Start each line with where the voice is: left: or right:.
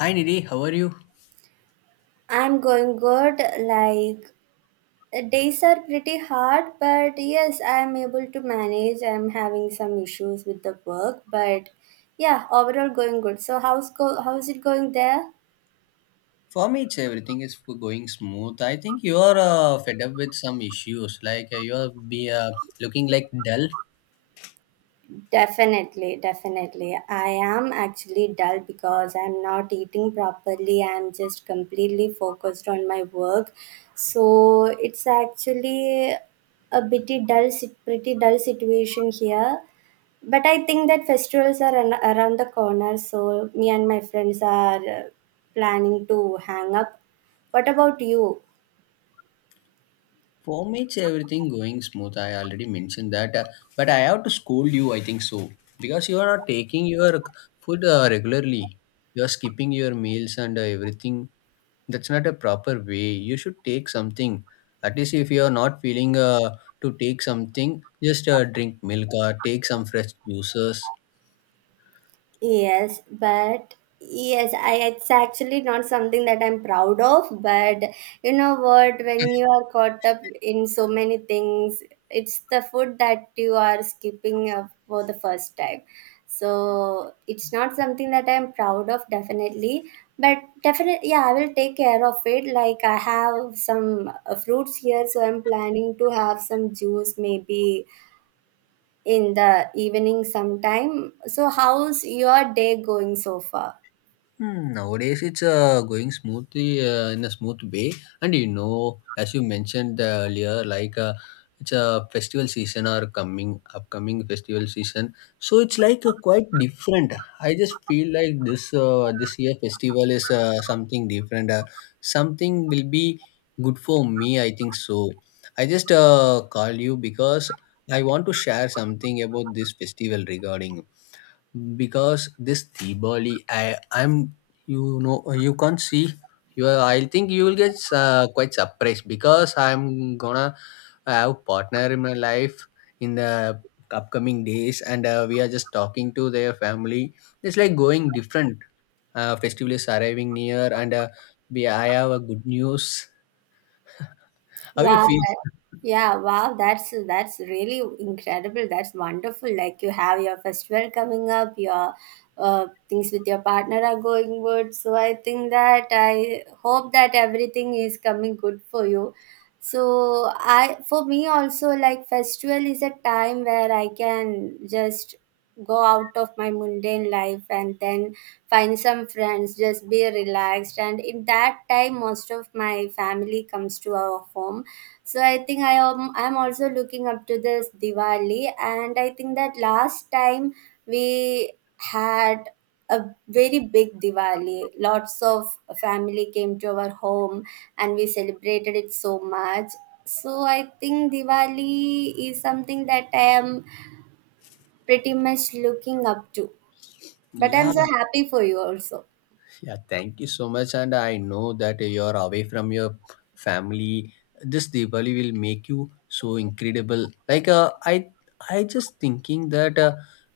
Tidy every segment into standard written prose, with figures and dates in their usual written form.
left: Hi Nidhi, how are you?
right: I'm going good. Like days are pretty hard, but yes, I'm able to manage. I'm having some issues with the work, but yeah, overall going good. So how's it going there?
left: For me, it's everything is going smooth. I think you're fed up with some issues, like you're be looking like dull.
right: Definitely, definitely. I am actually dull because I'm not eating properly. I'm just completely focused on my work. So it's actually a pretty pretty dull situation here. But I think that festivals are around the corner, so me and my friends are planning to hang up. What about you?
left: For me, it's everything going smooth. I already mentioned that, but I have to scold you, I think so, because you are not taking your food regularly. You're skipping your meals and everything. That's not a proper way. You should take something. At least if you're not feeling to take something, just drink milk or take some fresh juices.
right: Yes, but yes, I it's actually not something that I'm proud of, but you know what, when you are caught up in so many things, it's the food that you are skipping for the first time. So it's not something that I'm proud of, definitely. But definitely, yeah, I will take care of it. Like I have some fruits here, so I'm planning to have some juice, maybe in the evening sometime. So, how's your day going so far?
left: Hmm, nowadays it's going smoothly in a smooth way. And you know, as you mentioned earlier, like it's a festival season, or coming upcoming festival season, so it's like quite different. I just feel like this this year festival is something different, something will be good for me, I think so. I just call you because I want to share something about this festival regarding, because this Deepavali, I'm you know, you can't see you. I think you will get quite surprised because I'm gonna have partner in my life in the upcoming days, and we are just talking to their family. It's like going different. Festival is arriving near, and we I have a good news. How you
right: Wow.
left: feel?
right: Yeah, wow, that's really incredible. That's wonderful. Like you have your festival coming up, your things with your partner are going good. So I think that I hope that everything is coming good for you. So I for me also, like, festival is a time where I can just go out of my mundane life and then find some friends, just be relaxed. And in that time most of my family comes to our home, so I think I'm also looking up to this Diwali. And I think that last time we had a very big Diwali. Lots of family came to our home and we celebrated it so much. So I think Diwali is something that I am pretty much looking up to. But I'm
left: Yeah.
right: so happy for you also.
left: Yeah, thank you so much. And I know that you're away from your family. This Diwali will make you so incredible. Like I just thinking that, uh,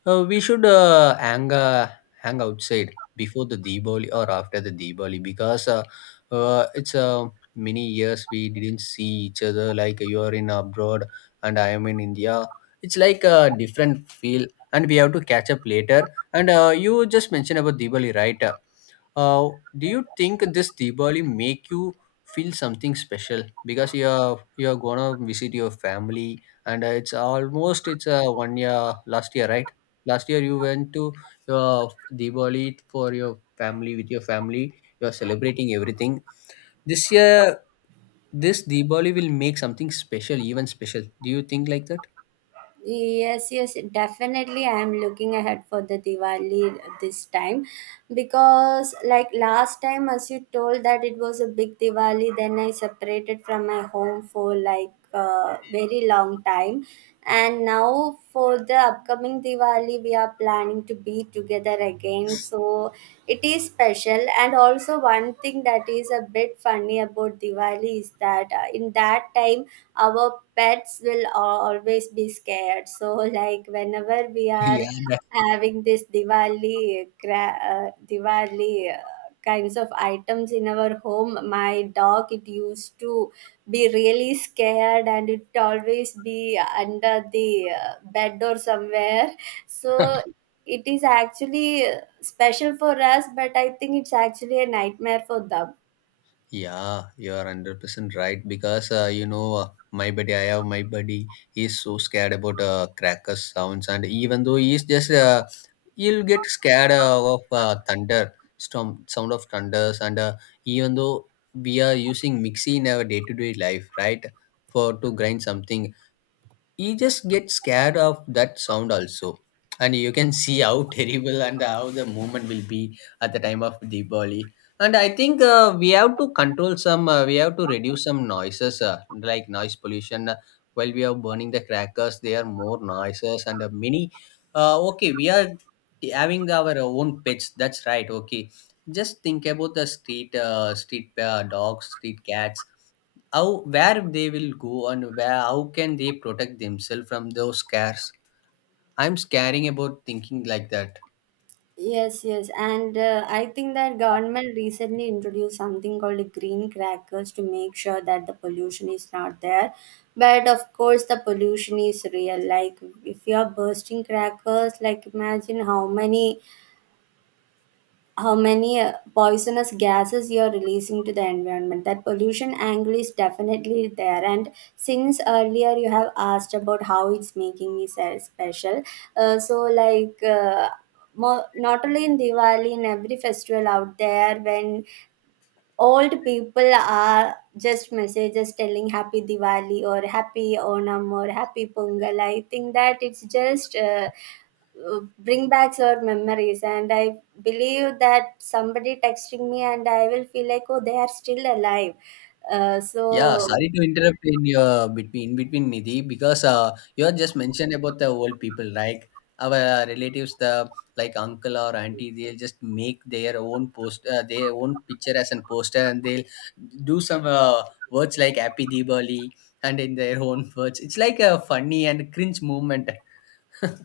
left: uh, we should hang outside before the Diwali or after the Diwali, because it's many years we didn't see each other. Like you are in abroad and I am in India. It's like a different feel, and we have to catch up later. And you just mentioned about Diwali, right? Do you think this Diwali make you feel something special because you're gonna visit your family and it's one year last year, right? Last year you went to your Diwali for your family, with your family you're celebrating everything. This year, this Diwali will make something special, even special, do you think like that?
right: Yes, yes, definitely I am looking ahead for the Diwali this time, because like last time as you told, that it was a big Diwali. Then I separated from my home for like very long time, and now for the upcoming Diwali we are planning to be together again, so it is special. And also one thing that is a bit funny about Diwali is that in that time our pets will always be scared. So like whenever we are
left: Yeah,
right: having this Diwali kinds of items in our home, my dog, it used to be really scared and it always be under the bed or somewhere. So it is actually special for us, but I think it's actually a nightmare for them.
left: yeah, you are 100% right. Because my buddy, I have my buddy. He's so scared about crackers sounds, and even though he'll get scared of thunder storm sound of thunders. And even though we are using mixie in our day to day life, right, for to grind something, you just get scared of that sound also. And you can see how terrible and how the movement will be at the time of Diwali. And I think we have to reduce some noises, like noise pollution. While we are burning the crackers, there are more noises, and many okay, we are having our own pets, that's right, okay. Just think about the street dogs, street cats. How, where they will go, and where, how can they protect themselves from those scares? I'm scaring about thinking like that.
right: Yes, yes, and I think that government recently introduced something called the green crackers to make sure that the pollution is not there. But of course, the pollution is real. Like, if you are bursting crackers, like, imagine how many poisonous gases you're releasing to the environment. That pollution angle is definitely there. And since earlier you have asked about how it's making me special, so more, not only in Diwali, in every festival out there, when old people are just messages telling happy Diwali or happy Onam or happy Pongal, I think that it's just bring back our memories. And I believe that somebody texting me, and I will feel like, oh, they are still alive. uh, so
left: Yeah, sorry to interrupt in your between, in between Nidhi. Because you have just mentioned about the old people, like our relatives, the, like uncle or auntie, they'll just make their own post, their own picture as a poster, and they'll do some words like happy Diwali. And in their own words, it's like a funny and cringe moment.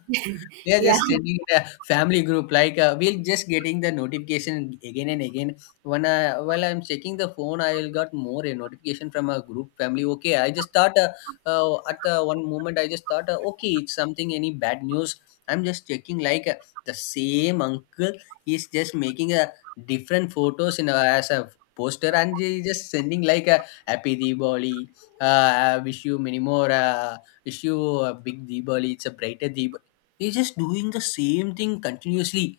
left: We are just sending in a family group, like we're just getting the notification again and again. When I, while I'm checking the phone, I will got more a notification from a group family. Okay, I just thought, at the one moment I just thought, okay, it's something, any bad news? I'm just checking, like the same uncle is just making a different photos in a, as a poster, and he just sending like a happy Diwali. I wish you many more, wish you a big Diwali, it's a brighter Diwali. He's just doing the same thing continuously.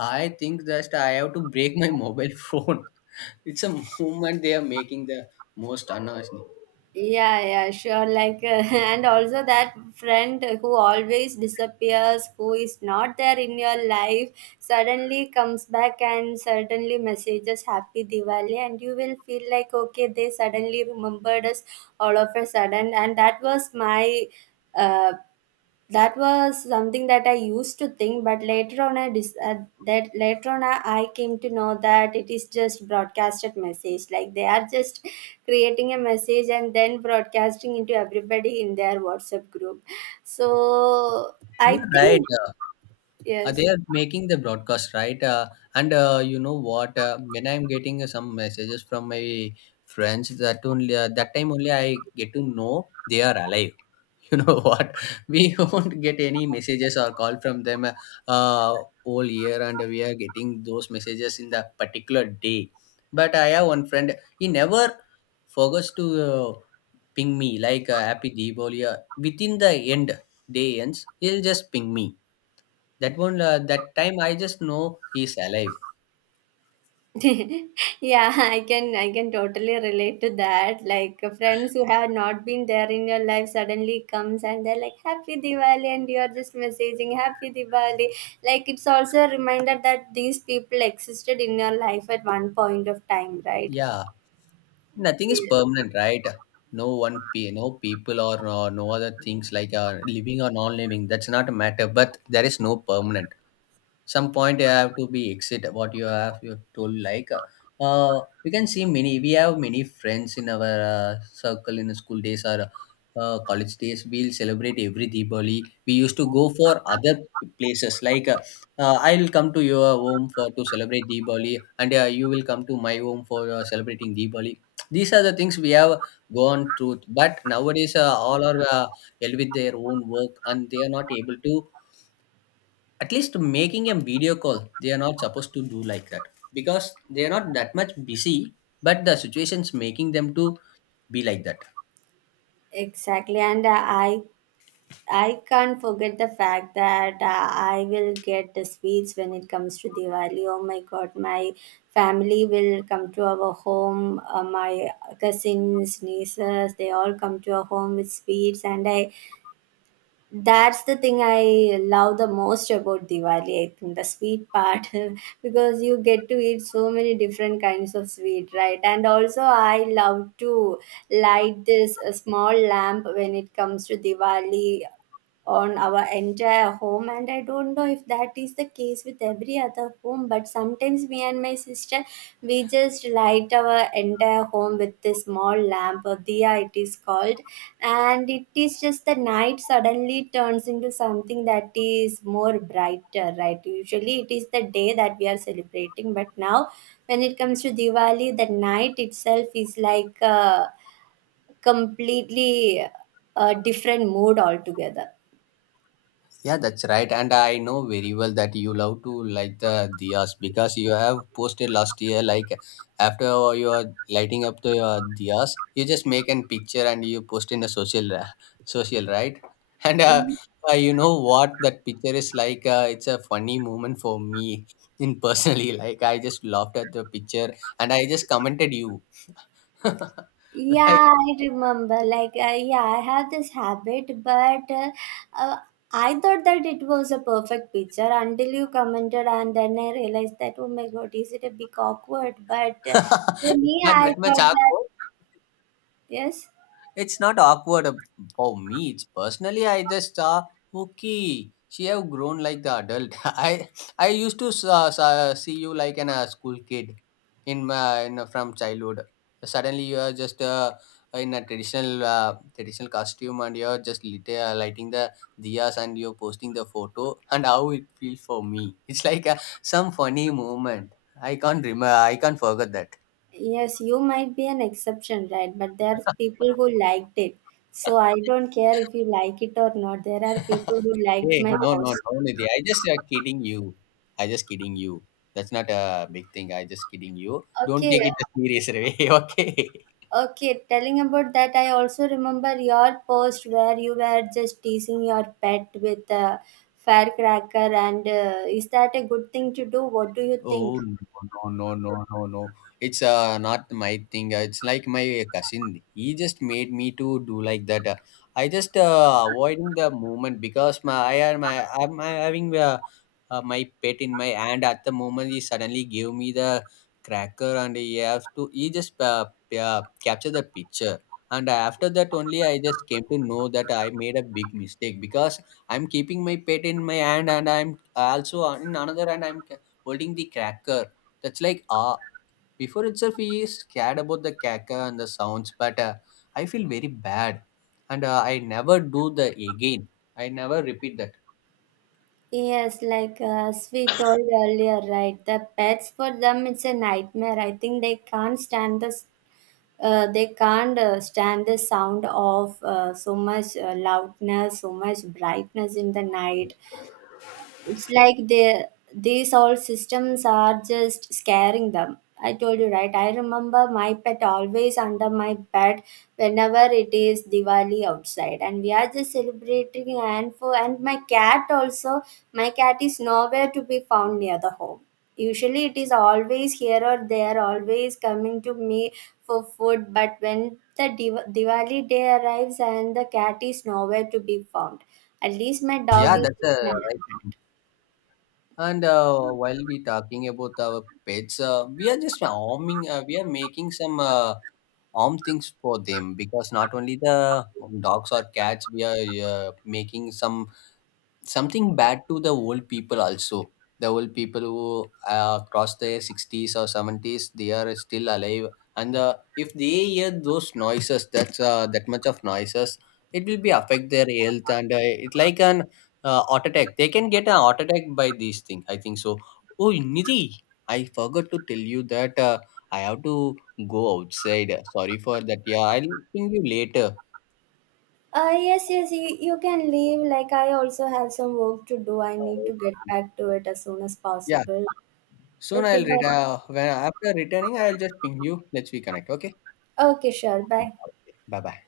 left: I think that I have to break my mobile phone. It's a movement, they are making the most annoying.
right: Yeah, yeah, sure. Like, and also that friend who always disappears, who is not there in your life, suddenly comes back and suddenly messages Happy Diwali, and you will feel like, okay, they suddenly remembered us all of a sudden. And that was my. Uh, that was something that I used to think, but later on I dis- that later on I came to know that it is just broadcasted message. Like, they are just creating a message and then broadcasting into everybody in their WhatsApp group, so I
left: You're right.
right: think
left: They
right: yes.
left: are making the broadcast, right? And you know what? When I'm getting some messages from my friends, that only that time only, I get to know they are alive. You know what, we won't get any messages or call from them uh, all year, and we are getting those messages in that particular day. But I have one friend, he never forgets to ping me like happy Diwali, within the end, day ends, he'll just ping me. That time I just know he's alive.
right: Yeah, I can totally relate to that. Like, friends who have not been there in your life suddenly comes and they're like happy Diwali, and you're just messaging happy Diwali. Like, it's also a reminder that these people existed in your life at one point of time, right?
left: Yeah, nothing is
right: Yeah,
left: permanent, right? No one no people, or no, no other things, like living or non-living, that's not a matter, but there is no permanent. Some point you have to be exit, what you have, you have told. Like, we can see many, we have many friends in our circle in school days, or college days, we'll celebrate every Diwali. We used to go for other places, like I'll come to your home for to celebrate Diwali, and you will come to my home for celebrating Diwali. These are the things we have gone through. But nowadays, all are held with their own work, and they are not able to, at least making a video call, they are not supposed to do like that, because they are not that much busy, but the situation's making them to be like that.
right: exactly, and I I can't forget the fact that I will get the sweets when it comes to Diwali. Oh my god, my family will come to our home. My cousins, nieces, they all come to our home with sweets, and I that's the thing I love the most about Diwali. I think the sweet part, because you get to eat so many different kinds of sweet, right? And also, I love to light this small lamp when it comes to Diwali on our entire home. And I don't know if that is the case with every other home, but sometimes me and my sister, we just light our entire home with this small lamp, or diya it is called. And it is just, the night suddenly turns into something that is more brighter, right? Usually it is the day that we are celebrating, but now when it comes to Diwali, the night itself is like a completely a different mood altogether.
left: Yeah, that's right. And I know very well that you love to light the diyas, because you have posted last year, like, after you are lighting up the diyas, you just make an picture and you post in the social, right? And you know what that picture is like? It's a funny moment for me, in personally. Like, I just laughed at the picture, and I just commented you. Like,
right: Yeah, I remember. Like, yeah, I have this habit, but uh, I thought that it was a perfect picture until you commented, and then I realized that, oh my god, is it a bit awkward? But to
left: it's
right: me,
left: not
right: I
left: that much
right: thought that,
left: awkward.
right: yes,
left: It's not awkward, for me. It's personally, I just, okay, she have grown like the adult. I used to see you like an school kid in my in, from childhood. Suddenly you are just in a traditional costume, and you are just lighting the diyas, and you're posting the photo, and how it feels for me. It's like some funny moment. I can't remember. I can't forget that.
right: yes, you might be an exception, right? But there are people who liked it. So I don't care if you like it or not. There are people who
left: Hey,
right: liked my
left: no, no,
right: post.
left: no, Nidhi, I just kidding you. I just kidding you. That's not a big thing, I just kidding you. Don't
right: Okay,
left: take it a serious way, okay?
right: okay, telling about that, I also remember your post where you were just teasing your pet with a firecracker, and is that a good thing to do? What do you think?
left: Oh, no, no, no, no, no! No! It's not my thing. It's like my cousin, he just made me to do like that. I just avoiding the movement because my I am my I'm having my pet in my hand at the moment. He suddenly gave me the cracker, and he have to, he just capture the picture. And after that only, I just came to know that I made a big mistake, because I'm keeping my pet in my hand, and I'm also, in another hand, I'm holding the cracker. That's like, before itself, he is scared about the cracker and the sounds, but I feel very bad. And I never do the again. I never repeat that.
right: Yes, like as we told earlier, right? The pets, for them it's a nightmare. I think they can't stand this. They can't stand the sound of so much loudness, so much brightness in the night. It's like they these old systems are just scaring them. I told you, right? I remember my pet always under my bed whenever it is Diwali outside, and we are just celebrating. And my cat also, my cat is nowhere to be found near the home. Usually, it is always here or there, always coming to me for food. But when the Diwali day arrives and the cat is nowhere to be found, at least my
left: Yeah,
right: dog is
left: that's
right: sitting.
left: right. And while we talking about our pets, we are just arming. We are making some arm things for them, because not only the dogs or cats, we are uh, making something bad to the old people also. The old people who cross their 60s or 70s, they are still alive, and if they hear those noises, that's that much of noises, it will be affect their health. And it like an heart attack, they can get a heart attack by these things, I think so. Oh, Nidhi, I forgot to tell you that I have to go outside, sorry for that, yeah, I'll ping you later.
right: Yes, yes, you can leave. Like, I also have some work to do. I need
left: Uh,
right: to get back to it as soon as
left: yeah,
right: possible.
left: soon
right: Okay,
left: I'll
right: bye.
left: retire. When after returning, I'll just ping you. Let's reconnect, okay.
right: Okay, sure. Bye.
left: Bye bye.